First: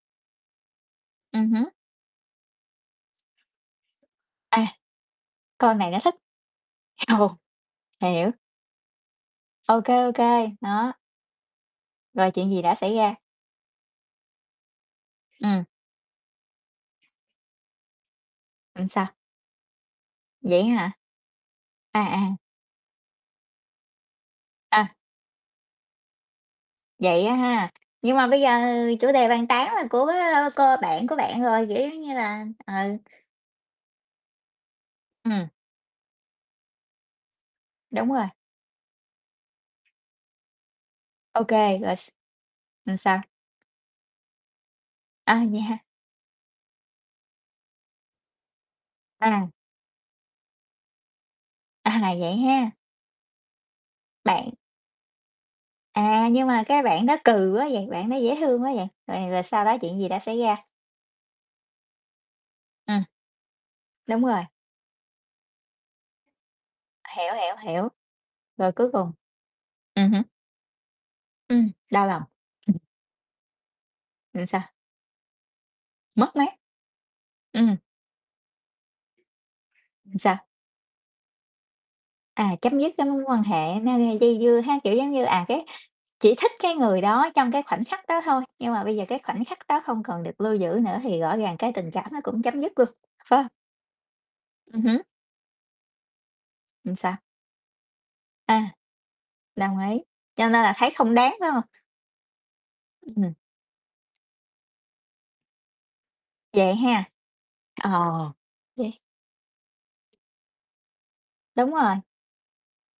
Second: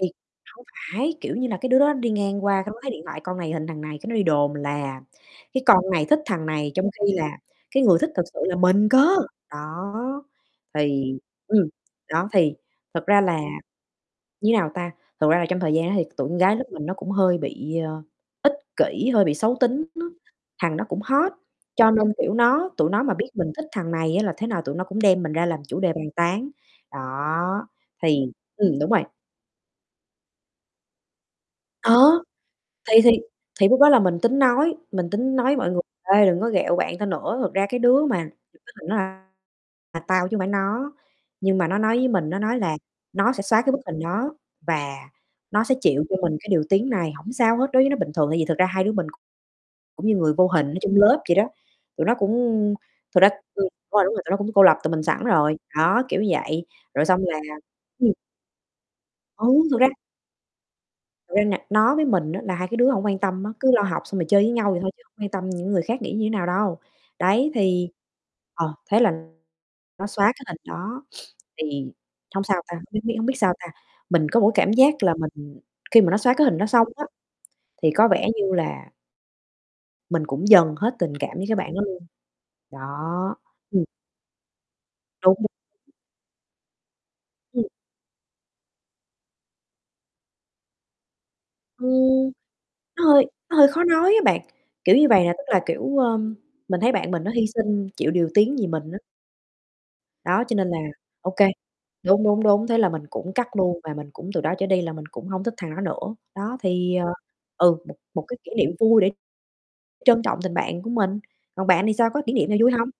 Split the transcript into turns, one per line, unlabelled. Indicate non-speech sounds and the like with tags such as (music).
Thì hông phải, kiểu như
Ừm
là,
hứm.
cái đứa đó đi ngang qua cái nó thấy điện thoại con này hình thằng này cái nó đi đồn
À,
là cái
con này
con
nó
này
thích,
thích thằng này, trong khi
ồ,
là cái người thích thật
hiểu.
sự là mình cơ!
Ô kê, ô
Đó,
kê, đó.
thì ừm, đó,
Rồi chuyện
thì
gì đã xảy
thật
ra?
ra là, như nào ta, thật ra là trong
Ừm.
thời gian đó thì t tụi con gái lớp mình nó cũng hơi bị, ờ, ích
Ừm, sao?
kỉ, hơi bị xấu tính nó,
Vậy á
thằng đó
hả?
cũng hot, cho
À,
nên, kiểu,
à.
nó tụi nó mà biết mình thích thằng này á là thế nào tụi nó
À.
cũng đem mình ra làm chủ đề bàn tán,
Vậy á ha,
đó.
nhưng mà
Thì
bây giờ
ừm, đúng rồi.
chủ đề bàn tán là của, ơ, cô bạn của bạn rồi, kiểu
Ờ!
giống như là ừ.
Thì thì thì lúc đó là mình tính nói mình tính nói
Ừm.
với mọi người: "Ê, đừng có ghẹo bạn tao nữa, thật ra cái đứa
Đúng rồi.
mà thật ra là tao chứ hông phải nó."
Ô
Nhưng mà nó
kê, rồi
nói
s
với mình, nó nói là
là sao?
nó sẽ xóa cái bức hình đó và
À, vậy
nó sẽ
hả?
chịu cho mình cái điều tiếng này, hổng sao hết, đối với nó bình thường tại vì thật ra hai đứa mình
À.
cũng như người vô hình ở trong lớp vậy đó.
À,
Tụi nó
vậy ha!
cũng thực ra ừm, đúng rồi, tụi nó
Bạn
cũng cô lập tụi mình sẵn rồi. Đó, kiểu
À, nhưng mà
vậy,
cái
rồi
bạn đó
xong là
cừ quá vậy, bạn
ừm.
đó dễ thương quá vậy, rồi rồi
Ừ,
sau đó
thực ra
chuyện gì đã xảy ra?
Ra nà nó với mình á là hai cái đứa
Ừm.
hổng quan tâm á, cứ lo học xong
Đúng
rồi chơi
rồi.
với nhau vậy thôi chứ không quan tâm những người khác nghĩ như thế nào đâu.
Hiểu,
Đấy
hiểu, hiểu,
thì
rồi
ờ,
cuối
thế
cùng
là nó
ừm hứm.
xóa cái hình đó, (sniffs)
Ừm,
thì
đau lòng.
hông sao
Ừm.
ta, biết biết hông biết sao ta, mình có
Rồi
một
sao?
cái cảm giác là mình khi mà nó xóa
Mất
cái
mát.
hình đó xong á,
Ừm.
thì có vẻ như là
Làm
mình
sao?
cũng dần hết tình cảm với cái bạn đó luôn,
À, chấm dứt cái mối
đó,
quan hệ
ừm.
nó gây dây dưa ha, kiểu giống như,
Đúng
à,
(unintelligible)
cái chỉ thích cái người đó trong cái
Ừm.
khoảnh khắc đó thôi, nhưng mà bây giờ cái khoảnh khắc đó không còn được lưu giữ nữa thì rõ ràng cái tình cảm nó
Ừm,
cũng chấm dứt luôn,
nó hơi
phải hông?
nó hơi khó nói á bạn,
Ừm
kiểu
hứm.
như vầy nè, tức là, kiểu, ơ, mình thấy
Ừm,
bạn
sao?
mình nó hy sinh, chịu điều tiếng
À.
vì mình á.
Đồng ý,
Đó,
cho
cho
nên
nên
là
là,
thấy không
ô
đáng,
kê
phải hông?
đúng, đúng, đúng, thế là mình
Ừm.
cũng cắt luôn và mình cũng từ đó trở đi là mình cũng hông thích thằng đó nữa. Đó,
Vậy
thì,
ha,
ờ ừ,
ờ,
một một cái kỷ niệm
vậy
vui để trân trọng tình bạn của mình, còn
Đúng
bạn thì
rồi.
sao, có kỷ niệm nào vui hông?